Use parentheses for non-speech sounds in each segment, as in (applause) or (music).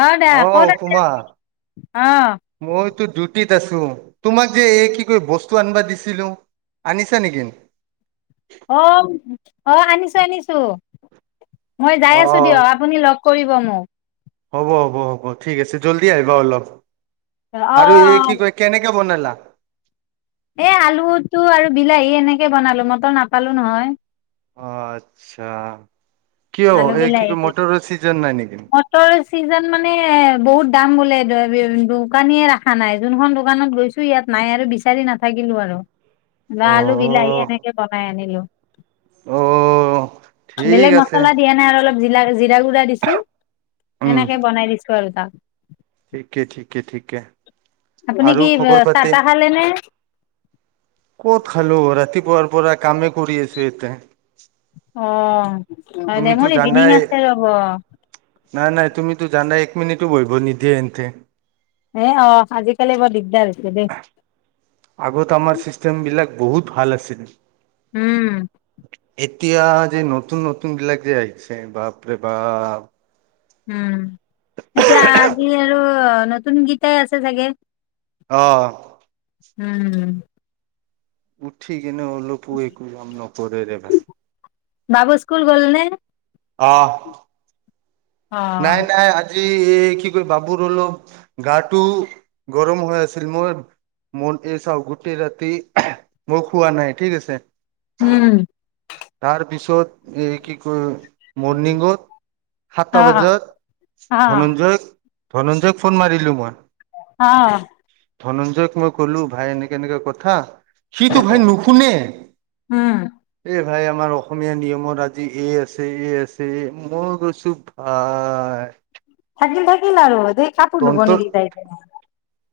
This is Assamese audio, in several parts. অ দা অ' ক'ত আছে উপমা অ মইতো ডিউটিত আছো, তোমাক যে এই কি কয় বস্তু আনিবা দিছিলো? আনিছা নেকি? অ' অ' আনিছো আনিছো মই যাই অ আছো দিয়ক। আপুনি লগ কৰিব মোক। হ'ব হ'ব হ'ব ঠিক আছে, জল্দি আহিবা অলপ অ অ আৰু এই কি অ কয় কেনেকে বনালা? এই আলুটো আৰু বিলাহী এনেকে বনালো মটৰ নাপালো নহয়। অ' আচ্ছা কিয়, আলু এই কি কি মটৰৰ চিজন নাই নেকি? মটৰৰ চিজন মানে বহুত দাম বোলে, দোকানীয়ে ৰখা নাই যোনখন দোকানত গৈছো ইয়াত নাই আৰু বিচাৰি নাথাকিলো আৰু, অ লাও আলু বিলাহী এনেকে বনাই আনিলো। অ' ঠিক আছে। সনে আৰু অলপ জৰা জিৰা গুড়া দিছো সেনেকে বনাই দিছো আৰু তাক। ঠিক ঠিকে ঠিকে। আপুনি আৰু কি খবৰ চাহ পাতি তাহ খালে নে? ক'ত খালো, ৰাতিপুৱাৰ পৰা কামে কৰি আছো এতে। অ, নেম তুমিতো এভিনিং জানাই আছে ৰ'ব। নাই নাই তুমিতো জানা এক মিনিটো বহিব নিদিয়ে এন্ততে। এ, অ, আজিকালি বৰ দিগদাৰ হৈছে দেই। আগত আমাৰ চিষ্টেম বিলাক বহুত ভাল আছিলে। উম, এতিয়া যে নতুন নতুন বিলাক যে আহিছে বাপ ৰে বাপ, উম, এতিয়া আজি আৰু নতুন গীটাই আছে চাগে? অ, উম, উঠি কিনে অলপ একো যাম ন কৰি দেব, বাবু স্কুল গল নে? অ, অ নাই নাই আজি এই কি কয় বাবুৰ অলপ গাটো গৰম হৈ আছিল মই মোৰ এই চও গোটেই ৰাতি মই খোৱা নাই ঠিক আছে, উম, তাৰ পিছত এই কি কৈ, মৰ্ণিঙত অ সাতটা বজাত অ ধনঞ্জয়, ধনঞ্জয়ক ফোন মাৰিলোঁ মই, অ, ধনঞ্জয়ক মই ক'লো ভাই এনেকে এনেককাে কথা সিটো ভাই নুশুনে। উম, এই ভাই আমাৰ অসমীয়া নিয়মত আজি এ আছে এ আছে মই কৈছোঁ ভাই থাকিল থাকিল আৰু দেই কাপোৰ দুবনি তন্তৰ দি যাই।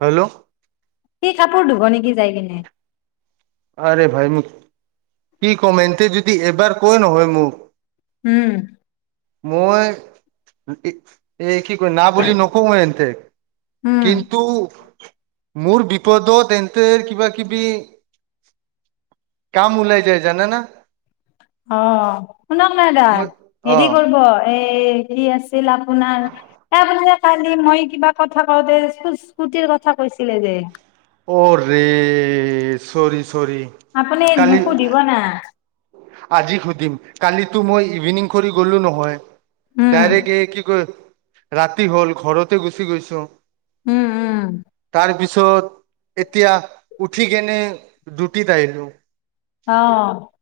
হেল্ল' সি কাপোৰ ধুব নেকি? যাই কিনে, আৰে ভাই মোক কি কম এন্তে যদি এবাৰ কৈ নহয় মোক, উম, মই এই কি কয় না বুলি নকওঁই এনতে উম। কিন্তু, মোৰ বিপদত তেন্ত কিবা কিবি কাম উলাই য জানা না? অ, শুনক নাই দা মই হেৰি অ কৰিব এই কি আছে ছীল আপোনাৰ (inaudible) কালি মই কিবা কথা কওঁতে স্কুটিৰ কথা কৈছিলে যে, অ', ৰে ছৰি ছৰি, আপুনি নসোধিব না, আজি সুধিম কালিতো মই ইভিনিং কৰি গলো নহয়। উম ডাইৰেক্ট এই কি ক ৰাতি হ'ল ঘৰতে গুচি গৈছোঁ। উম, উম, তাৰ পিছত এতিয়া উঠি কেনে জুটত আহিলো। অ,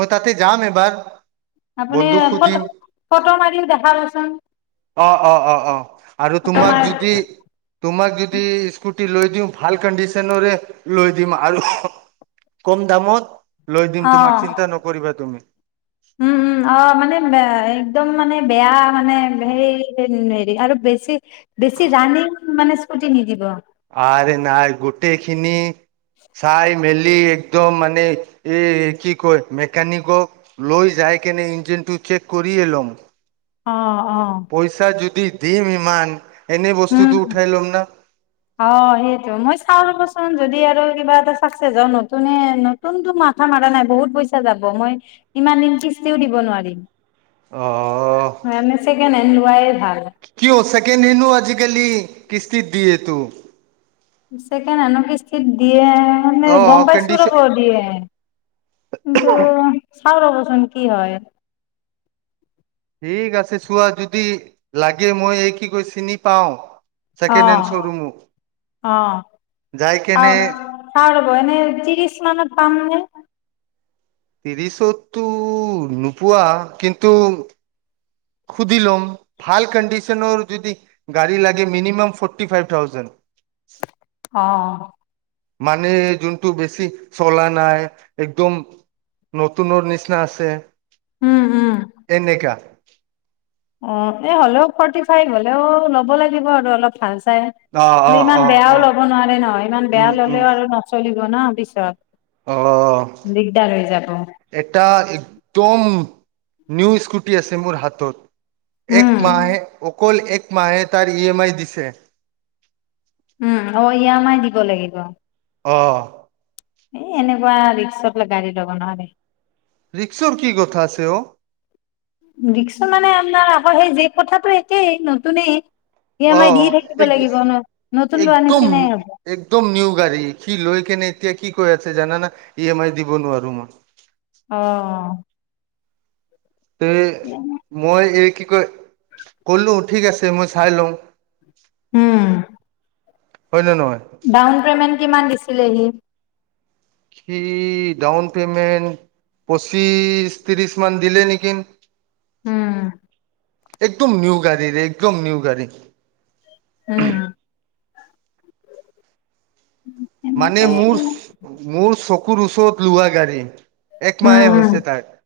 মই তাতে যাম এবাৰ, আপুনি বন্ধুক সুধিম ফটো-ফটো মাৰিম দেখাবচোন। অ অ অ অ আৰু ফটো তোমাক মাৰ যদি তোমাক যদি স্কুটি লৈ দিওঁ ভাল কণ্ডিচনৰে লৈ দিম আৰু কম দামত লৈ দিম অ তোমাক চিন্তা নকৰিবা তুমি। উম, উম, অ, মানে (inaudible) একদম মানে বেয়া মানে সেই হেৰি আৰু বেছি বেছি ৰানিিং মানে স্কুটি নিদিব আৰে নাই গোটেইখিনি চাই মেলেলি একদম মানে এই কি কয় মেকানিকক লৈ যায় কেনে ইঞ্জিনটো চেক কৰিি এলম অ অ পইচা যদি দিম ইমান এনে বস্তুটোো উম উঠাই ল'ম ন অ সেইটো মই চাও ৰ'বচোন যদি আৰু কিবা এটা চাকচেছ হ নতুনে নতোনটো মাথা মাৰা নাই বহুত পইচা যাব মই ইমান দিন কিস্তিও দিব নোৱাৰিম অ অ হয় আমি ছেকেণ্ড হেণ্ড লোৱাইে ভাল কিয় ছেকেণ্ড হেণ্ডো আজিকালি কিস্তিত দিয়েতো চকেড আনক কিসিত দিয়ে মানে অ গম পাইছো কণ্ডিচন ৰ'ব দিয়ে কিন্তু চাও ৰ'বচোন কি হয় ঠিক আছে চোৱা যদি লাগে মই এই কি কৈ চিনি পাও অ চেকেণ্ড হেণ্ড শ'ৰুমো যাই কেনেে খাৰ হ'ব এনে ত্ৰিশ মানত পাম নে ত্ৰিশতটো নোপোৱা কিন্তু সুধিলোম ভাল কণ্ডিশনৰ যদি গা়ী লাগে মিনিমাম ফৰ্টি ফাইভ থাউজেণ্ড অ মানে যোনটো বেছি চলা নাই একদম নতুনৰ নিচিনা আছে উম উম এনেকাা অ এ হ'লেও ফৰ্টি ফাইভ হলেও ল'ব লাগিব আৰু অলপ ভাল চাই অ অ ইমান অ বেয়াও অ ল'ব নোৱাৰে ন ইমান উম বেয়া উম ললেও আৰু নচলিব ন অ পিছত দিগদাৰ হৈ যাব এটা একদম নিউ স্কুটি আছে মোৰ হাতত এক উম, মাহে অকল এক মাহে তাৰ এম আই দিছে উম অ ই এম আই দিব লাগিব অ'। এ', এনেকুৱা ৰিক্সাত লগা যাব নোৱাৰো দেই। ৰিক্সাত কি কথা আছে অ'। দেখছো মানে, আপোনাৰ আকৌ সেই যে, কথাটো একেই। নতুনে। সি অ আমাৰ দি থাকিব এক লাগিব ন'। নতুন লোৱাৰ একদম নিচিনাই হ'ব। একদম নিউ গাড়ী। সি লয় কেনে এতিয়া কি কৈ আছে জানাানা, ই এম আই দিব নোৱাৰো মই। অ'। তে, মই এই কি কয়, কলো ঠিক আছে। মই চাই লওঁ। উম'। হয় নে নহয়? ডাউন পে'মেণ্ট কিমান দিছিলে সি? সি ডাউন পেমেণ্ট পঁচিশ ত্ৰিশ মান দিলে নিকিন। উম'। একদম নিউ গাড়ীৰে। একদম নিউ গাড়ী। উম'। মানে এনেকে মোৰ, মোৰ চকুৰ ওচৰত লোৱা গাড়ী। এক উম, মাহে উম। হৈছে তাত।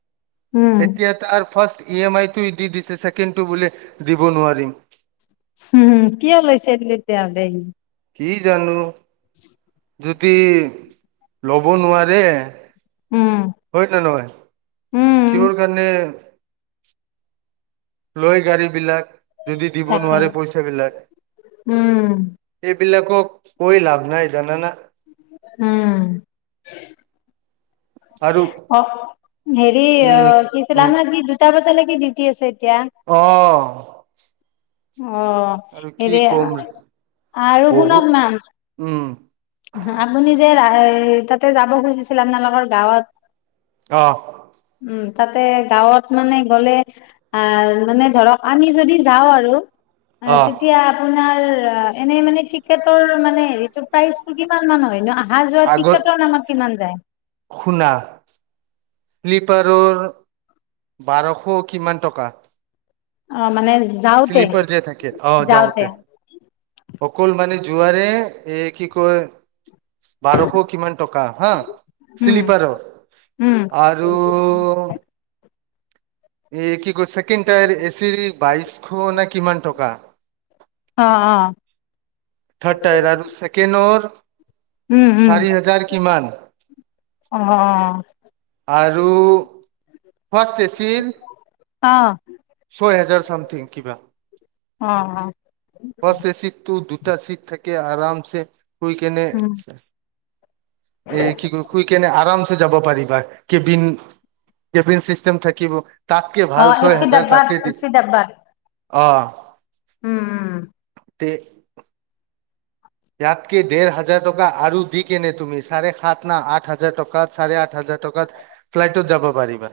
উম, এতিয়া আৰু ফাস্ট ই এম আইটো দি দিছে। ছেকেণ্ডটো বোলে দিব নোৱাৰিম। উম', কিয় লৈছে তেতিয়া হ'লে সি। কি জানো। (inaudible) যদি, ল'ব নোৱাৰে উম, হয় নে নহয়? উম, কিহৰ কাৰণে লয় গাড়ী বিলাক, যদি দিব তাকে। নোৱাৰে পইচাবিলাক। উম, এইবিলাকক কৈ লাভ নাই, জানানা। উম'। আৰু অ', হেৰি এ অ', কৈছিলা উম নহয়, তুমি দুটা বজালৈকে ডিউটি আছে এতিয়া। অ'। অ', আৰু কি ক'ম হেৰিয়ে, আৰু বহুত শুনক না উম'। আপুনি যে, ৰা, তাতে যাব খুজিছিলে, আপোনালোকৰ গাঁৱত। অ'। উম', তাতে গাঁৱত মানে গ'লে আ', মানে ধৰক, আমি যদি যাওঁ আৰু অ', আহ তেতিয়া আপোনাৰ এনে মানে টিকটৰ মানে হেৰিটো প্ৰাইচটো কিমান মান হয় ন'? অহা যোৱা আগত টিকেটৰ নামত কিমান যায়? শুনা। শ্লিপাৰৰ বাৰশ কিমান টকা। অ', মানেজ শ্লিপাৰ যে থাকে, অ', যাওঁতে অকল মানে যোৱাৰে, এই কি কয় বাৰশ কিমান টকা হা, উম শ্লিপাৰৰ, উম আৰ আৰু এই কি কৈছে, ছেকেণ্ড টায়াৰ এচিৰ বাইশ নে কিমান টকা। অ', অ'। থাৰ্ড টায়াৰা, ছেকেণ্ডৰ উম উম চাৰি হাজাৰ কিমান। অ', অ'। আৰু ফাষ্ট এচিৰ অ'। ছয় হেজাৰ চামথিং কিবা, অ অ বচ এচিটটো দুটা চিট থাকে। কে আৰামছে শুই কেনে, উম এই কি ক শুই কেনে আৰামছে যাব পাৰিবা কেবিন-কেবিন চিষ্টেম থাকিব। তাতকে অ ভাল ছয় এচি হাজাৰ ডাব্বাত তাতে দি, এচি ডাব্বাত অ'। উম। উম তে ইয়াতকে ডেৰ হাজাৰ টকা আৰু দি কেনে তুমি চাৰে সাঁত না আঠ হাজাৰ টকাত চাৰে আঠ হাজাৰ টকাত ফ্লাইটত যাব পাৰিবা।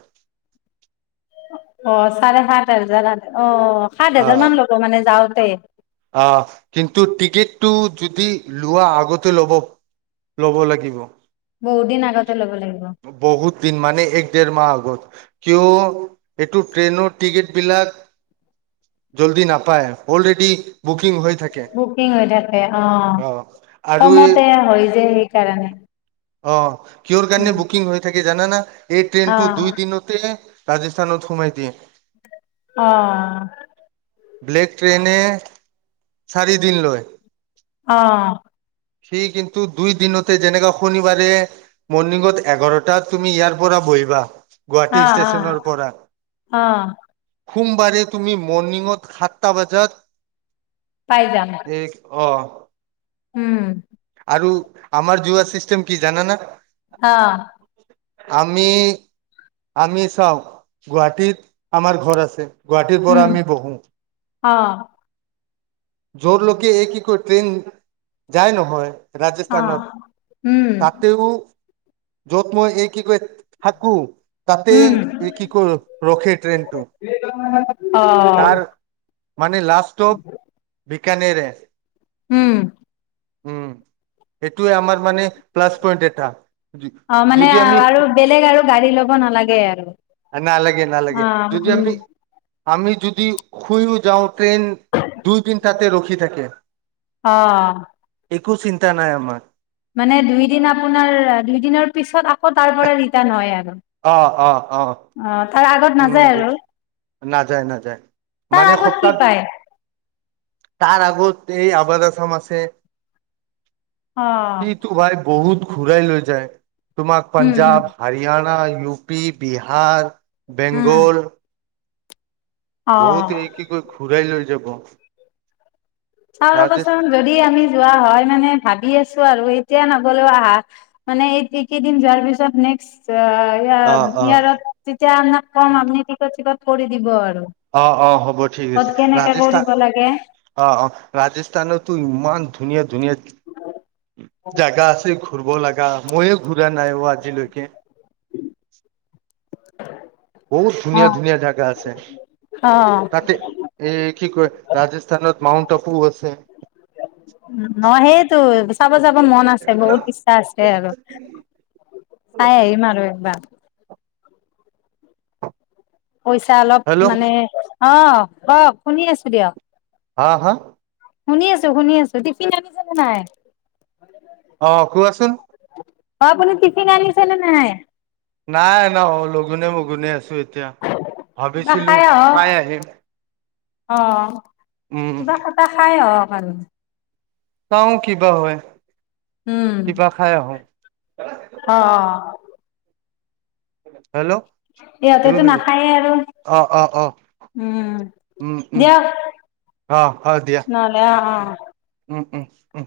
অ'। চাৰে সাঁত হাজাৰ আঠশ অ', সাত হাজাৰ মান লব মানে যাওঁতে‌। অহ কিন্তু টিকেটটো যদি লোৱা আগতে ল'ব ল'ব লাগিব। বহুত দিন আগতে ল'ব লাগিব। বহুত দিন মানে এক ডেৰ মাহ আগত। কিয় এইটো ট্ৰেইনৰ টিকেটবিলাক জল্দি নাপায় অলৰেডি বুকিং হৈ থাকে। বুকিং হৈ থাকে, অ', আৰু এই কমতে হয় যে সেইকাৰণে। অ', কিহৰ কাৰণে উম বুকিং হৈ থাকে জানানা এই অ ট্ৰেইনটো দুই দিনত তে ৰাজস্থানত সোমাই দিয়ে। অ'। ব্লেক ট্ৰেইনে, চাৰি দিন লয়। অ'। সি কিন্তু দুই দিনতে যেনেকা শনিবাৰে মৰ্ণিঙত এঘাৰটাত তুমি ইয়াৰ পৰা বহিবা। অ গুৱাহাটী ষ্টেশচনৰ পৰা। অ অ সোমবাৰে তুমি মৰ্ণিঙত সাতটা বাজাত পাই যাম। এক অ। হুম। আৰু আমাৰ যোৱা চিষ্টেম কি জানানা? আ। আমি আমি চাও গুৱাহাটীত আমাৰ ঘৰ আছে গুৱাহাটীৰ উম পৰা আমি বহো। অ। জৰলৈকে এই কি কয় ট্ৰেইন যায় নহয় অ ৰাজস্থানত, উম তাতেও য'ত মই এই কি কয় থাকো তাতে উম এই কি কয় ৰখে ট্ৰেইনটো। তাৰ (unintelligible) মানে লাষ্টপ বিকানেৰে উম। উম এটোৱে আমাৰ মানে প্লাছ পইণ্ট এটা। অ মানে যদি আমি আৰু বেলেগ আৰু গাড়ী ল'ব নালাগে আৰু। নালাগে অ নালাগে যদি উম আমি আমি যদি শুই শুই যাওঁ ট্ৰেইন দুইদিন তাতে ৰখি থাকে। অ। একো চিন্তা নাই আমাৰ। মানে দুইদিন আপোনাৰ দুই দিনৰ পিছত আকৌ তাৰ পৰা ৰিটাৰ্ণ হয় আৰু। অ অ। অ। অ তাৰ আগত উম নাযায় আৰু। নাযায় নাযায় তাৰ মানে আগত কি সপ্তাহত পায় তাৰ আগত এই আবাদ আছাম আছে। অ সি তো ভাই বহুত ঘূৰাই লৈ যায় তোমাক উম উম পাঞ্জাৱ হাৰিয়ানা, ইউ পি, বিহাৰ, উম বেংগল, অ বহুত এক (unintelligible) ঘূৰাই লৈ যাব। চাও ৰাজেশ ৰবাচোন যদি আমি যোৱা হয় মানে ভাবি আছো আৰু এতিয়া নগলেও আহা মানে এই এইকেইদিন যোৱাৰ পিছত নেক্সট অ অ বিহাৰত তেতিয়া আপনাক কম আপনি টিকট চিকট কৰি দিব আৰু। অ অ হ'ব ঠিক ক'ত আছে। কেনেকে ৰাজস্থান কৰিব লাগে অ ৰাজস্থানতো ইমান ধুনীয়া ধুনীয়া জাগা আছে ঘূৰিব লগা মইয়ে ঘূৰা নাইও আজিলৈকে। বহুত অ ধুনীয়া ধুনীয়া জোগা আছে অ তাতে এই কি কয় ৰাজস্থানত মউণ্ট আবু আছে। ন সেইটো চাব যাব মন আছে, বহুত ইচ্ছা আছে আৰু। চাই (unintelligible) পইচা অলপ হেল্ল' মানে, অ কওক শুনি আছো দিয়ক। হা? হা? শুনি আছো শুনি আছো। টিফিন আনিছে নে নাই? অ কোৱাচোন। অ আপুনি টিফিন আনিছে নে নাই? নাই ন লগুনে-মগুনে আছো এতিয়া, বা ভাবিছিলো আহক খাই আহিম। অ', উম কিবা কটা খাই আহক আৰু। চাওঁ কিবা হয় উম, কিবা খাই আহোঁ। অ', অ', হেল্ল' দুই ইহঁতেতো মিনিট নাখায়ে আৰু অ', অ', অ', উম, উম, উম, দিয়ক অ', হয় দিয়া নহ'লে অ', অ'। উম, উম, উম,